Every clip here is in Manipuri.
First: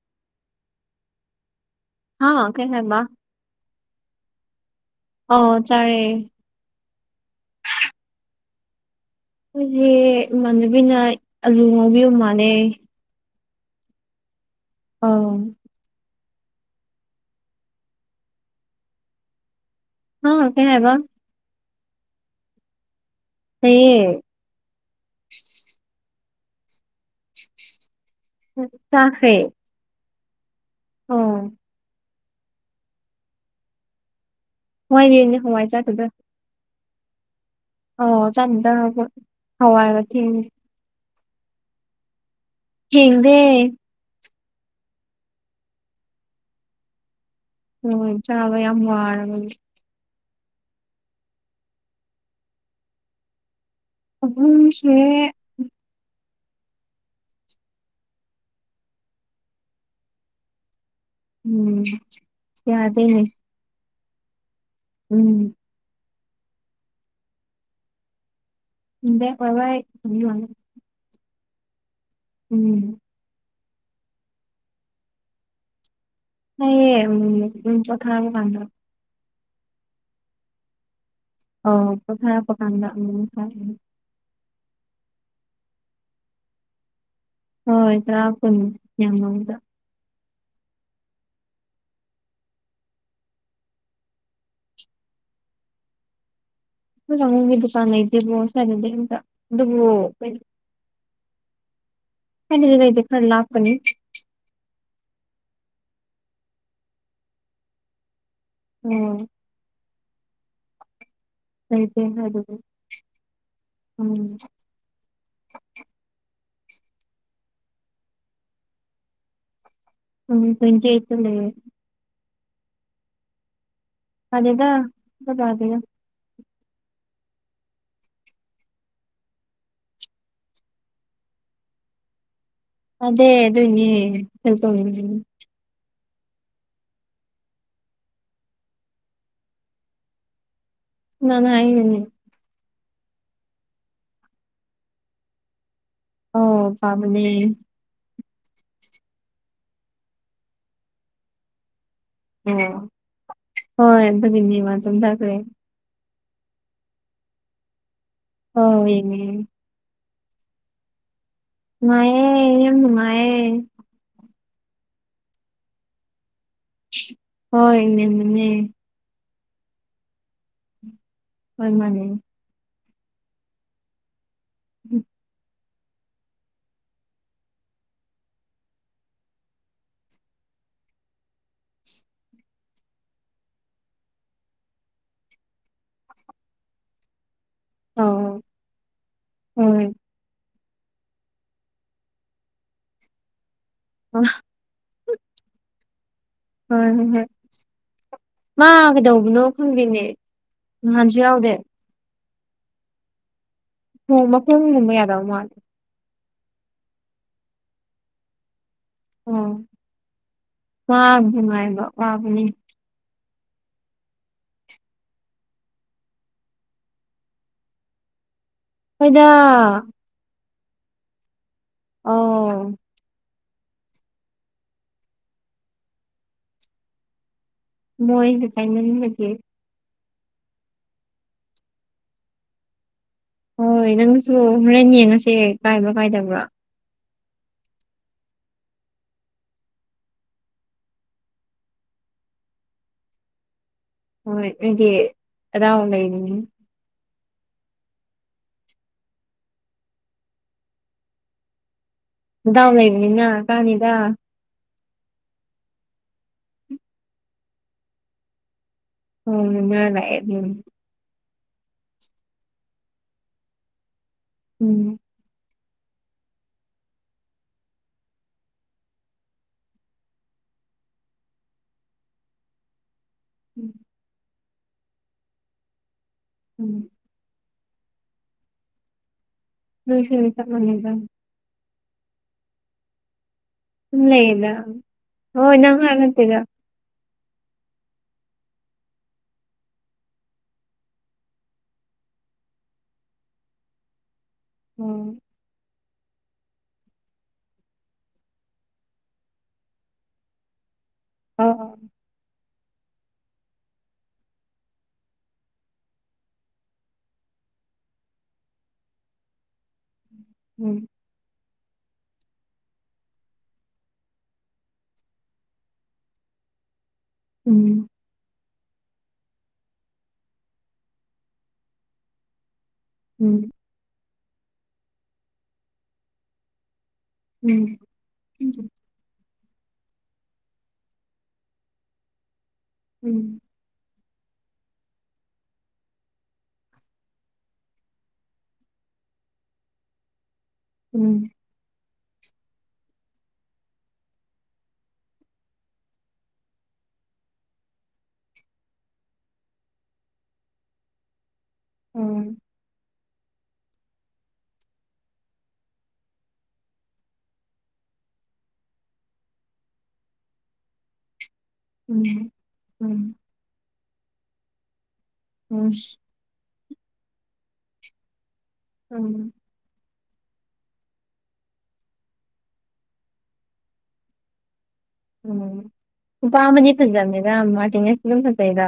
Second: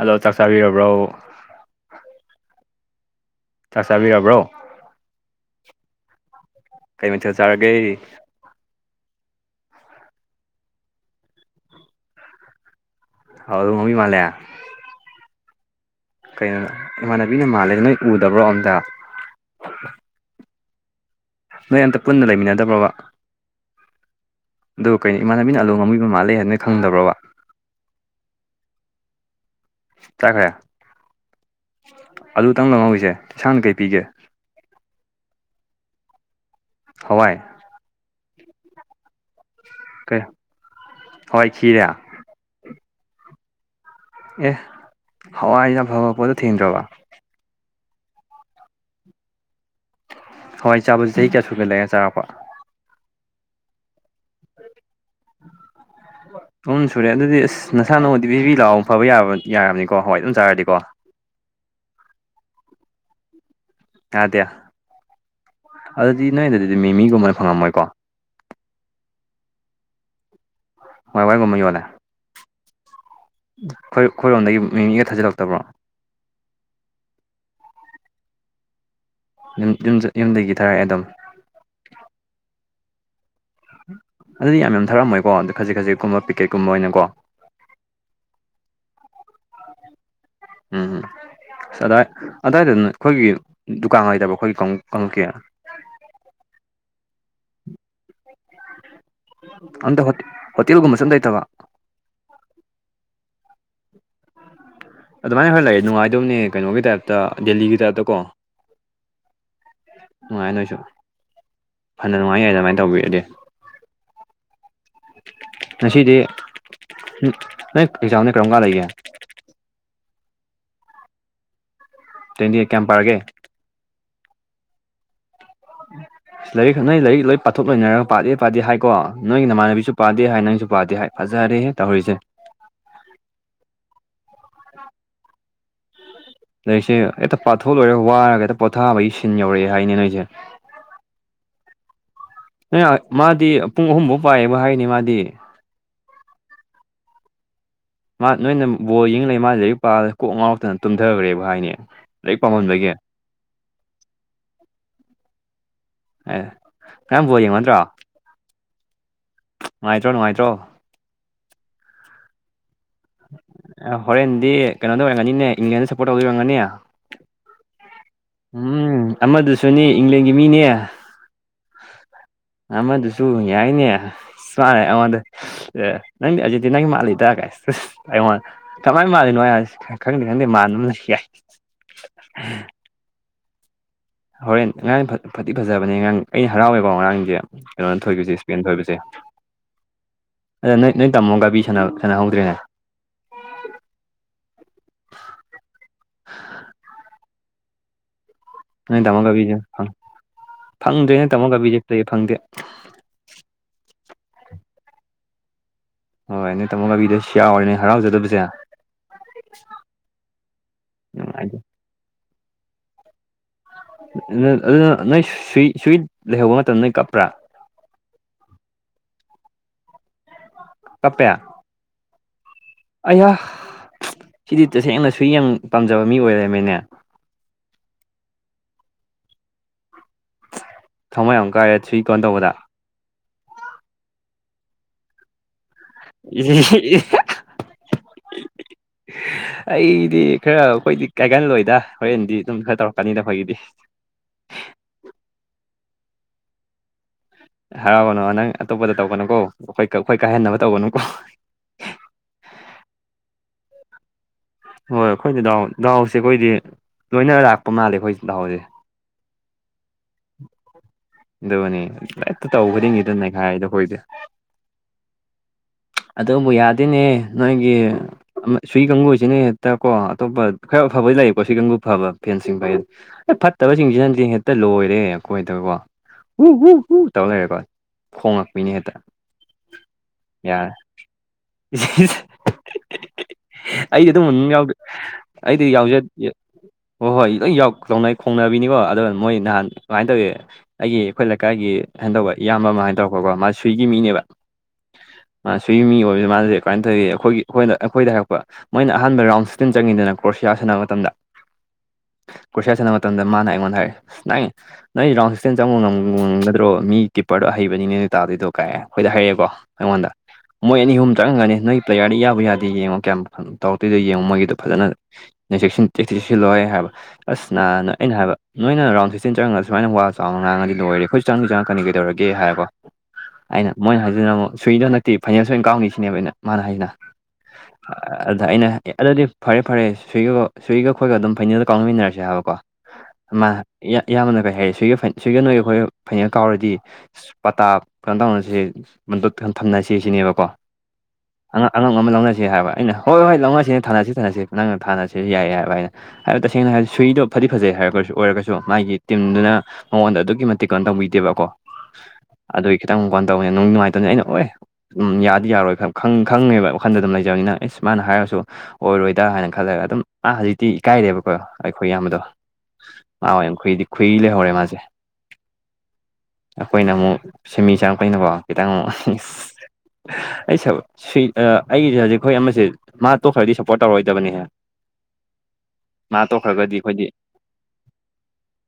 ꯍꯜꯂꯣ ꯆꯥꯛ ꯆꯕꯤꯔꯕ꯭ꯔꯣ ꯍꯥ ꯀꯕ ꯆꯥꯛ ꯆꯥꯕꯤꯔꯕ꯭ꯔꯣ ꯑꯣ ꯆꯥꯔꯦ ꯀꯩ ꯃꯊꯦꯜ ꯆꯥꯔꯒꯦ ꯑꯩꯈꯣꯏꯁꯦ ꯏꯃꯥꯟꯅꯕꯤꯅ ꯑꯂꯨ ꯉꯧꯕꯤꯌ ꯃꯥꯥꯟꯅꯩ ꯑ ꯑꯗꯨ ꯃꯃꯤ ꯃꯥꯜꯂꯦ ꯑ ꯀꯩꯅꯣꯗ ꯏꯃꯥꯟꯅꯕꯤꯅ ꯃꯥꯜꯂꯦ ꯅꯣꯏ ꯎꯗꯕ꯭ꯔꯣ ꯑꯝꯇ ꯍ ꯀꯌꯥ ꯍꯕ ꯅꯣꯏ ꯑꯝꯇ ꯄꯨꯟꯅ ꯂꯩꯃꯤꯟꯅꯗꯕ꯭ꯔꯣꯕ ꯍ ꯑꯗꯣ ꯀꯩꯅ ꯏꯥꯟꯅꯕꯤꯅ ꯑꯂ ꯉꯉꯝꯕꯤ ꯃ ꯃꯥꯜꯂꯦ ꯍꯥꯏꯅ ꯈꯪꯗꯕ꯭ꯔꯕ ꯆꯥꯈꯦ ꯆꯈꯦ ꯑꯣ ꯑꯗꯨꯇꯪ ꯂꯧꯪꯍꯧꯔꯤꯁꯦ ꯏꯁꯥꯡꯅ ꯀꯩ ꯄꯤꯒꯦ ꯍꯋꯥꯏꯕꯤꯅꯦ ꯍꯋꯥꯏ ꯆꯥꯗꯗ ꯍꯋꯥꯏ ꯑꯣ ꯆꯗ ꯍꯋꯥ ꯌꯥꯕ ꯊ ꯍꯣꯏ ꯈꯈꯤꯔꯦ ꯍꯗꯦ ꯑꯦ ꯍꯋꯥꯏꯅ ꯐꯕ ꯄꯣꯠꯇꯣ ꯊꯦꯡꯗ꯭ꯔꯕ ꯅꯣꯏ ꯆꯥꯕ ꯌꯥꯝ ꯋꯥꯔꯕꯒꯤ ꯍꯋꯥꯏ ꯆꯥꯕꯁꯤ ꯆꯍꯤ ꯀꯌꯥ ꯁꯨꯒ ꯂꯩꯔ ꯆꯥꯔꯛꯄ ꯑꯍꯨꯝꯁꯦ [inaudible] ꯑꯍꯨꯝ ꯁꯨꯔꯦ ꯑꯗꯨꯗꯤ ꯑꯁ ꯅꯁꯥ ꯅꯎꯗꯤ ꯕꯤꯕꯤ ꯂꯥꯎ ꯐꯕ ꯌꯥꯕ ꯌꯥꯔꯕꯅꯤꯀꯣ ꯍꯋꯥꯏ ꯑꯗꯨꯝ ꯆꯥꯔꯗꯤꯀꯣ ꯎꯝ ꯌꯥꯗꯦꯅꯦ ꯌꯥꯗꯦ ꯎꯝ ꯑꯗꯨꯗꯤ ꯅꯣꯏꯗꯗꯤ ꯃꯤꯃꯤ ꯒꯨꯝꯕ ꯐꯪꯉꯝꯃꯣꯏꯀꯣ [unintelligible] ꯍꯣꯏ ꯋꯥꯏꯒꯨꯝꯕ ꯌꯣꯂꯥ ꯎꯝ ꯣꯏ ꯑꯩꯈꯣꯏꯔꯣꯝꯗꯒꯤ ꯃꯤ ꯃꯤꯒ ꯊꯥꯖꯤꯜꯂꯛꯇꯕ꯭ꯔꯣ ꯅ ꯀꯊ ꯍꯥꯏ ꯂꯥꯟꯗ꯭ꯔ ꯌ ꯌꯨꯝ ꯌꯨꯝꯗꯒꯤ ꯊꯥꯔꯛꯑꯦ ꯑꯗꯨꯝ ꯑꯣ ꯀꯊꯥ ꯐ ꯀꯥꯡꯗ ꯎ ꯐ ꯑꯗꯨꯗꯤ ꯌꯥꯝ ꯌꯥꯝ ꯊꯥꯛꯝꯃꯣꯏꯀꯣ ꯑꯗ ꯈꯖꯤꯛ ꯈꯖꯤꯛꯀꯨꯝꯕ ꯄꯤꯛꯀꯦꯠꯀꯨꯝꯕ ꯑꯣꯏꯅꯀꯣ ꯍꯣꯏ ꯇ꯭ꯔꯀ ꯌꯥꯝꯃꯗ ꯎꯝ ꯎꯝ ꯑꯁ ꯑꯏ ꯑꯋꯥꯏꯗꯅ ꯑꯩꯈꯣꯏꯒꯤ ꯗꯨꯀꯥꯟ ꯍꯥꯏꯇꯕ ꯑꯩꯈꯣꯏꯒꯤ ꯀꯥꯡꯂꯨꯞꯀꯤ ꯉꯒꯤ ꯗꯨꯀꯥꯟ ꯏꯗꯦꯕꯣꯁꯥꯗꯦ ꯑꯗ ꯍꯣ ꯍꯣꯇꯦꯜꯒꯨꯝꯃꯁꯗ ꯑꯇꯕ ꯀꯩꯅꯗꯤ ꯉꯩꯗꯤ ꯈꯜꯂ ꯑꯩ ꯑꯗꯨꯃꯥꯏꯅ ꯈꯔ ꯂꯩ ꯅꯨꯡꯉꯥꯏꯗꯕꯅꯦ ꯀꯩꯅꯣꯒꯤ ꯇꯥꯏꯞꯇ ꯗꯦꯜꯂꯤꯒꯤ ꯇꯥꯏꯞꯇ ꯀꯣ ꯎꯝ ꯅꯨꯡꯉꯥꯏ ꯅꯣꯏꯁꯨ ꯂꯩꯇꯦ ꯐꯅ ꯅꯨꯡꯉꯥꯏ ꯌꯥꯏ ꯍꯥꯏꯕꯗꯤ ꯑꯗꯨꯃꯥꯏꯅ ꯇꯧꯕꯤꯔꯗꯤ ꯎꯝ ꯉꯁꯤꯗꯤ ꯅꯪ ꯑꯦꯛꯖꯥꯝꯗ ꯀꯔꯝ ꯀꯥꯟ ꯂꯩꯒꯦ ꯎꯝ ꯇ꯭ꯋꯦꯟꯇꯤ ꯑꯩꯠꯇ ꯂꯩꯌꯦ [unintelligible] ꯗꯤ ꯀꯌꯥꯝ ꯄꯔꯒꯦ ꯄꯗꯦꯗ ꯀꯗꯥꯏꯗꯩꯅꯣ ꯂꯥꯏꯛ [unintelligible] ꯅꯩ ꯂꯥꯏꯛ ꯂꯣꯏ ꯄꯥꯊꯣꯛ ꯂꯤ ꯄꯥꯗꯦ ꯄꯥꯗꯦ ꯍꯥꯏꯀꯣ ꯅꯣꯏꯒꯤ ꯅꯃꯥꯟꯅꯕꯤꯁꯨ ꯄꯥꯗꯦ ꯍꯥꯏ ꯅꯪꯁꯨ ꯄꯥꯗꯦ ꯍꯥꯏ ꯐꯖꯥꯔꯦ ꯍꯦ ꯇꯧꯔꯤꯁꯦ [unintelligible] ꯂꯥꯏꯔꯤꯛꯁꯦ ꯍꯦꯛꯇ ꯄꯥꯊꯣꯛ ꯂꯣꯏꯔꯒ ꯋꯥꯔꯒ ꯍꯦꯛꯇ ꯄꯣꯊꯥꯕꯒꯤ ꯁꯤꯟ ꯌꯧꯔꯛꯑꯦ ꯍꯥꯏꯅꯦ ꯅꯣꯏꯁꯦ ꯅ ꯅꯥꯏꯅꯅꯦ [unintelligible] ꯃꯥꯗꯤ ꯄꯨꯡ ꯑꯍꯨꯝꯐꯥꯎ ꯄꯥꯏꯌꯦꯕ ꯍꯥꯏꯅꯤ ꯃꯥꯗꯤ ꯑꯣ ꯄꯥꯕꯅꯦ ꯃꯥ ꯅꯣꯏꯅ ꯕꯣꯜ ꯌꯦꯡ ꯂꯩꯔ ꯃꯥ ꯂꯩꯔꯤꯛ ꯄꯥ ꯀꯣꯛ ꯉꯥꯎꯔꯛꯇꯅ ꯇꯨꯝꯗꯒ꯭ꯔꯦꯕꯨ ꯍꯥꯏꯅꯦ ꯂꯥꯏꯔꯤꯛ ꯄꯥꯝꯃꯟꯕꯒꯤ ꯑꯣ ꯍꯣꯏ [unintelligible] ꯑꯦ [unintelligible] ꯕꯣꯜ ꯌꯦꯡꯕ ꯅꯠꯇ꯭ꯔꯣ? ꯑꯎ ꯌꯦꯡꯉꯦ ꯅꯨꯡꯉꯥꯏꯇ꯭ꯔꯣ ꯅꯨꯡꯉꯥꯏꯇ꯭ꯔꯣ ꯅꯨꯡꯉꯥꯏꯌꯦ ꯌꯥꯝ ꯅꯨꯡꯉꯥꯏꯌꯦ ꯑꯦ ꯍꯣꯔꯦꯟꯗꯤ ꯀꯩꯅꯣꯗ ꯑꯣꯏꯔꯝꯒꯅꯤꯅꯦ ꯏꯪꯂꯦꯟꯗ ꯁꯞꯄꯣꯔꯠ ꯇꯧꯗ ꯑꯣꯏꯔꯝꯒꯅꯤ ꯍꯣꯏ ꯏ ꯎꯝ ꯑꯃꯗꯨꯁꯨꯅꯤ ꯏꯪꯂꯦꯟꯒꯤ ꯃꯤꯅꯦ ꯍꯣꯏ ꯃꯥꯅꯦ ꯑꯃꯗꯨꯁꯨ ꯌꯥꯏꯅꯦ ꯃꯥꯅ ꯑꯩꯉꯣꯟꯗ ꯅꯪꯗꯤ ꯑꯖꯤꯗꯤꯤ ꯅꯪꯒꯤ ꯃꯥꯂꯗ꯭ꯔꯑꯒꯦꯉꯣꯟ ꯀꯃꯥꯏꯅ ꯃꯥꯜꯂꯤꯅꯣ ꯍꯥꯏꯁꯤ ꯈꯪꯗꯦ ꯈꯪꯗꯦ ꯃꯥꯟꯅꯕꯅ ꯌꯥꯏ ꯍꯣꯔꯦꯟ ꯉꯔꯥꯡ ꯐꯠꯇꯤ ꯐꯖꯕꯅꯦ ꯉꯔꯥꯡ ꯑꯩꯅ ꯍꯔꯥꯎꯋꯦꯀꯣ ꯉꯔꯥꯡꯁꯦ ꯀꯩꯅꯣꯅ ꯊꯣꯏꯈꯤꯕꯁꯦ ꯑꯧ ꯏꯁꯄꯦꯟ ꯊꯣꯏꯕꯁꯦ ꯍꯣꯏ ꯑꯗ ꯅꯣꯏ ꯅꯣꯏ ꯇꯥꯃꯣ ꯒꯥꯕꯤ ꯁꯥꯟ ꯁꯥꯟꯅꯍꯧꯗ꯭ꯔꯦꯅꯦ ꯑꯣ ꯍꯣꯏ ꯍ ꯍ ꯃꯥ ꯅꯣꯏ ꯇꯥꯃꯣ ꯀꯩꯗꯧꯕꯅꯣ ꯒꯥꯕꯤꯁꯦ ꯐꯪ ꯈꯪꯗꯦꯅꯦ ꯅꯍꯥꯟꯁꯨ ꯌꯥꯎꯗꯦ ꯐꯩ ꯐꯪꯗꯦ ꯅꯣꯡ ꯃꯈꯣꯡꯒꯨꯝꯕ ꯌꯥꯗꯕ ꯃꯥꯜꯜꯂꯤꯦ ꯍꯣꯏ ꯅꯣꯏ ꯇꯥꯃꯣ ꯕꯤꯗꯁꯨ ꯌꯥꯎꯔꯦꯅꯦ ꯍꯔꯥꯎꯖꯗꯕꯁꯦ ꯑꯣ ꯅꯨꯡꯉꯥꯏꯇꯦ ꯑꯗꯨ [unintelligible] ꯕꯅꯤ ꯑꯗꯨꯅ ꯅꯣꯏ ꯁꯨꯏ ꯁꯨꯏ ꯂꯩꯍꯧꯕ ꯃꯇꯝꯗ ꯅꯣꯏ ꯀꯞꯄ꯭ꯔꯥ? ꯍꯣꯏꯗ ꯇꯞꯄꯦ ꯑꯧ ꯑꯌꯥ ꯁꯤꯗꯤ ꯇꯁꯦꯡꯅ ꯁꯨꯏ ꯌꯝ ꯄꯥꯝꯖꯕ ꯃꯤ ꯑꯣꯏꯔꯃꯦꯅꯦ ꯃꯣꯏꯁꯦ ꯇꯥꯟꯃꯟꯕꯒꯤ ꯊꯃꯣꯏ ꯌꯥꯝ ꯀꯥꯏꯔꯦ ꯊ꯭ꯔꯤ ꯀꯣꯟ ꯇꯧꯕꯗ ꯍꯣꯏ ꯅꯪꯁꯨ ꯍꯨꯔꯦꯟ ꯌꯦꯡꯉꯁꯦ ꯀꯥꯏꯕ꯭ꯔꯥ [inaudible] ꯀꯥꯏꯗꯕ꯭ꯔꯥ ꯑꯩꯗꯤ ꯈꯔ ꯑꯩꯈꯣꯏꯗꯤ ꯀꯥꯏꯒꯜꯂꯣꯏꯗ ꯍꯣꯔꯦꯟꯗꯤ ꯑꯗꯨꯝ ꯈꯔ ꯇꯧꯔꯛꯀꯅꯤꯗ ꯑꯩꯈꯣꯏꯒꯤꯗꯤ ꯍꯣꯏ ꯅꯗꯤ ꯍꯔꯥꯎ ꯂꯩꯕꯅꯤ ꯍꯔꯥꯎꯒꯅꯨ ꯅꯪ ꯑꯇꯣꯞꯄꯗ ꯇꯧꯕꯅꯨꯀꯣ ꯑꯩꯈꯣꯏ ꯑꯩꯈꯣꯏ ꯀꯥꯏꯍꯟꯅꯕ ꯇꯧꯕꯅꯨꯀꯣ ꯗꯥꯎ ꯂꯩꯕꯅꯤꯅ ꯀꯥꯅꯤꯗ ꯍꯣꯏ ꯑꯩꯈꯣꯏꯗꯤ ꯗꯥꯍꯎ ꯗꯥꯍꯎꯁꯦ ꯑꯩꯈꯣꯏꯗꯤ ꯂꯣꯏꯅ ꯂꯥꯛꯄ ꯃꯥꯜꯂꯦ ꯑꯩꯈꯣꯏ ꯗꯥꯍꯥꯎꯁꯦ ꯎꯝ ꯅꯅꯦ ꯎꯝ ꯑꯗꯨꯅꯤ ꯂꯦꯛꯇ ꯇꯧ ꯈꯨꯗꯤꯡꯒꯤꯗ ꯅꯩꯈꯥꯏꯗꯣ ꯍꯣꯏꯗꯦ ꯎꯝ ꯑꯗꯨꯕꯨ ꯌꯥꯗꯤꯅꯦ ꯅꯣꯏꯒꯤ ꯁꯨ ꯀꯥꯡꯒꯨꯁꯤꯅ ꯍꯦꯛꯇ ꯀꯣ ꯑꯇꯣꯞꯄ ꯈꯔ ꯑꯐꯕ ꯂꯩꯑꯀꯣ ꯁꯨꯏ ꯀꯥꯡꯪꯒꯨ ꯐꯕ ꯐꯦꯟꯁꯤꯡꯕ ꯍꯥꯏꯗꯤ ꯑꯦ ꯐꯠꯇꯕꯁꯤꯡꯁꯤꯅꯗꯤ ꯍꯦꯛꯇ ꯂꯣꯏꯔꯦ ꯑꯩꯈꯣꯏꯗꯀꯣ ꯍ ꯍ ꯎꯝ ꯍ ꯇꯧ ꯂꯩꯔꯦꯀꯣ ꯐꯣꯡꯉꯛꯄꯅꯦ ꯍꯦꯛꯇ ꯅꯣꯏꯁꯃꯤ ꯆ ꯌꯥꯔꯦ ꯃꯖ [unintelligible] ꯑꯩꯗꯤ ꯑꯗꯨꯝ ꯍꯣꯏ ꯑꯩꯗꯤ ꯅꯪ ꯌꯥꯎꯖꯦ ꯍꯥꯏꯕ ꯅꯠꯇꯦꯗ ꯍꯣꯏ ꯍꯣꯏ ꯂꯣꯏꯅꯩ ꯈꯣꯡꯅꯕꯤꯅꯤꯀꯣ ꯑꯗꯣ ꯃꯣꯏ ꯅꯍꯥꯟ ꯀꯃꯥꯏꯅ ꯇꯧꯋ ꯑꯩꯒꯤ ꯑꯩꯈꯣꯏ ꯂꯩꯀꯥꯏꯒꯤ ꯀꯅ ꯇꯧꯕ ꯏꯌꯥꯝꯕ ꯑꯃ ꯍꯥꯏꯅ ꯇꯧꯔꯣꯀꯣ ꯃꯥ ꯁ꯭ꯋꯏꯒꯤ ꯃꯤꯅꯦꯕ ꯑꯣꯝ ꯃꯥ ꯁꯤ ꯃꯤ ꯑꯣꯏꯕꯕꯁꯤ ꯃꯥꯗꯦ ꯀꯃꯥꯏꯅ ꯇꯧꯋꯔꯤ ꯑꯩꯈꯣꯏꯒꯤ ꯑꯩꯈꯣꯏꯅ ꯑꯩꯈꯣꯏꯗ ꯍꯥꯏꯔꯛꯄ ꯃꯣꯏꯅ ꯑꯍꯥꯟꯕ ꯔꯥꯎꯟ ꯁꯇꯝ ꯆꯪꯉꯤꯗꯅ ꯀ꯭ꯔꯣꯁꯤꯌꯥ ꯁꯥꯟꯅꯕ ꯃꯇꯝꯗ ꯑꯣ ꯀꯔꯁꯤꯌꯥ ꯁꯥꯟꯅꯕ ꯃꯇꯝꯗ ꯃꯥꯅ ꯑꯩꯉꯣꯟꯗ ꯍꯥꯏꯪ ꯅꯪ ꯔꯥꯎꯟ ꯁꯤꯁꯇꯦꯟ ꯆꯪꯕ ꯉꯝ ꯉꯝꯒꯗ꯭ꯔꯣ ꯃꯤ ꯀꯤꯄꯔꯗꯣ ꯍꯩꯕꯅꯤꯅꯦ ꯑꯗꯨ ꯇꯥꯗꯣꯏꯗꯣ ꯀꯥꯏꯔꯦꯈꯣꯏꯗꯔꯑꯦꯀꯣ ꯑꯩꯉꯣꯟꯗ ꯃꯣꯏ ꯎꯝ ꯑꯅꯤ ꯑꯍꯨꯝ ꯇꯥꯔꯝꯒꯅꯤ ꯅꯣꯏ ꯄ꯭ꯂꯦꯌꯥꯔꯗꯤ ꯌꯥꯕꯨ ꯌꯥꯗꯦ ꯌꯦꯡꯉꯣ ꯀꯌꯥꯝ ꯇꯧꯔꯛꯇꯣꯏꯗꯣ ꯌꯦꯡꯉꯣ ꯃꯣꯏꯒꯤꯗꯣ ꯐꯖꯅ ꯅ ꯆꯁꯤ ꯆꯦꯛꯁꯤ ꯆꯦꯛꯁꯤꯜꯂꯣꯏ ꯍꯥꯏꯕ ꯑꯁ ꯎꯝ ꯅꯍꯥꯟ ꯑꯩꯅ ꯍꯥꯏꯕ ꯅꯣꯏꯅ ꯔꯥꯎꯟ ꯁꯤꯛꯁꯇꯤꯟ ꯆꯪꯔꯒ ꯁꯨꯥꯏꯅ ꯋꯥ ꯆꯥꯎꯅ ꯉꯥꯡꯉꯗꯤ ꯂꯣꯏꯔꯦꯈꯣꯏ ꯆꯪ ꯆꯥꯟꯅ ꯀꯩꯧꯔꯒꯦ ꯍꯥꯏꯕꯣ ꯎꯝ ꯑꯩꯅ ꯃꯣꯏꯅ ꯍꯥꯏꯁꯤꯗꯅ ꯑꯃꯨꯛ ꯁꯨꯏꯗꯣ ꯍ ꯅꯛꯇꯤ ꯐꯥꯏꯅꯜꯁ ꯑꯣꯏꯅ ꯀꯥꯎꯅꯤ ꯁꯤꯅꯦꯕ ꯑꯩꯅ ꯃꯥꯅ ꯍꯥꯏꯁꯤꯅ ꯎꯝ ꯑꯗ ꯑꯩꯅ ꯑꯦ ꯑꯗꯨꯗꯤ ꯐꯔꯦ ꯐꯔꯦ ꯁ꯭ꯏꯒ ꯁ꯭ꯋꯤꯒꯈꯣꯏꯒ ꯑꯗꯨꯝ ꯐꯩꯩꯅꯣꯜꯗ ꯀꯥꯎꯅꯃꯤꯟꯅꯔꯁꯦ ꯍꯥꯏꯕꯀꯣ ꯎꯝ ꯃꯥ ꯌꯥꯝꯅ ꯀꯩ ꯍꯥꯏꯔꯦ ꯁꯣꯏꯒ ꯁꯣꯏꯒ ꯅꯣꯏ ꯑꯩꯈꯣꯏ ꯐꯩꯅꯜ ꯀꯥꯎꯔꯗꯤ ꯄꯇꯥ ꯀꯩꯅꯣ ꯇꯧꯅꯁꯤ ꯊꯝꯅꯁꯤ ꯁꯤꯅꯦꯕꯀꯣ ꯎꯝ ꯑꯉꯝ ꯑꯉꯝ ꯂꯧꯅꯁꯤ ꯍꯥꯏꯕ ꯑꯩꯅ ꯍꯣꯏ ꯍꯣꯏ ꯂꯧꯅꯁꯤꯅꯦ ꯊꯥꯅꯁꯤ ꯊꯥꯅꯁꯤ ꯅꯪꯅ ꯊꯥꯅꯁꯤꯁꯨ ꯌꯥꯏꯌꯦ ꯍꯥꯏꯕ ꯑꯩꯅ ꯍꯥꯏꯕꯗꯤ ꯇꯁꯦꯡꯅ ꯍꯥꯏꯗꯤ ꯁꯨꯏꯗꯣ ꯐꯗꯤ ꯐꯖꯩ ꯍꯥꯏꯔꯒꯁꯨ ꯑꯣꯏꯔꯒꯁꯨ ꯃꯥꯒꯤ ꯇꯤꯝꯗꯨꯅ ꯃꯉꯣꯟꯗ ꯑꯗꯨꯛꯀꯤ ꯃꯇꯤꯛ ꯀꯩꯅꯣ ꯇꯧꯕꯤꯗꯦꯕꯀꯣ ꯑꯗꯨꯒꯤ ꯈꯤꯇꯪ [unintelligible] ꯅꯨꯡ ꯅꯨꯡꯉꯥꯏꯇꯝꯅꯦ ꯑꯩꯅ ꯑꯣꯏ ꯎꯝ ꯌꯥꯗꯤ ꯌꯥꯔꯣꯏ ꯈꯪ ꯈꯪꯉꯦꯕ ꯋꯥꯈꯟꯗ ꯑꯗꯨꯝ ꯂꯩꯖꯕꯅꯤꯅ ꯑꯦꯁ ꯃꯥꯅ ꯍꯥꯏꯔꯁꯨ ꯑꯣꯏꯔꯣꯏꯗ ꯍꯥꯏꯅ ꯈꯜꯂꯒ ꯑꯗꯨꯝ ꯑꯥ ꯍꯧꯖꯤꯛꯇꯤ ꯏꯀꯥꯏꯔꯦꯕꯀꯣ ꯑꯩꯈꯣꯏ ꯑꯌꯥꯝꯕꯗꯣ ꯃꯥ ꯑꯣꯏꯅ ꯈꯨꯏꯗꯤ ꯈꯨꯏ ꯂꯩꯍꯧꯔꯦ ꯃꯥꯁꯦ ꯎꯝ ꯑꯩꯈꯣꯏꯅ ꯑꯃꯨꯛ ꯁꯤꯃꯤ ꯆꯪꯉꯛꯄꯩꯅꯀꯣ ꯈꯤꯇꯪ ꯑꯃꯨꯛ ꯑꯩ ꯁ ꯁꯨꯏ ꯑꯩꯁꯦ ꯍꯧꯖꯤꯛ ꯑꯩꯈꯣꯏ ꯑꯃꯁꯦ ꯃꯥ ꯇꯣꯛꯈ꯭ꯔꯗꯤ ꯁꯞꯄꯣꯔꯠ ꯇꯧꯔꯔꯣꯏꯗꯕꯅꯤꯍꯦ ꯎꯝ ꯅꯨꯄꯥ ꯑꯃꯗꯤ ꯑꯩꯈꯣꯏꯗꯤ ꯐꯖꯕꯅ‌ꯦꯗꯥ ꯃꯥꯔꯇꯤꯅꯦꯖ ꯑꯗꯨꯝ ꯐꯖꯩꯗ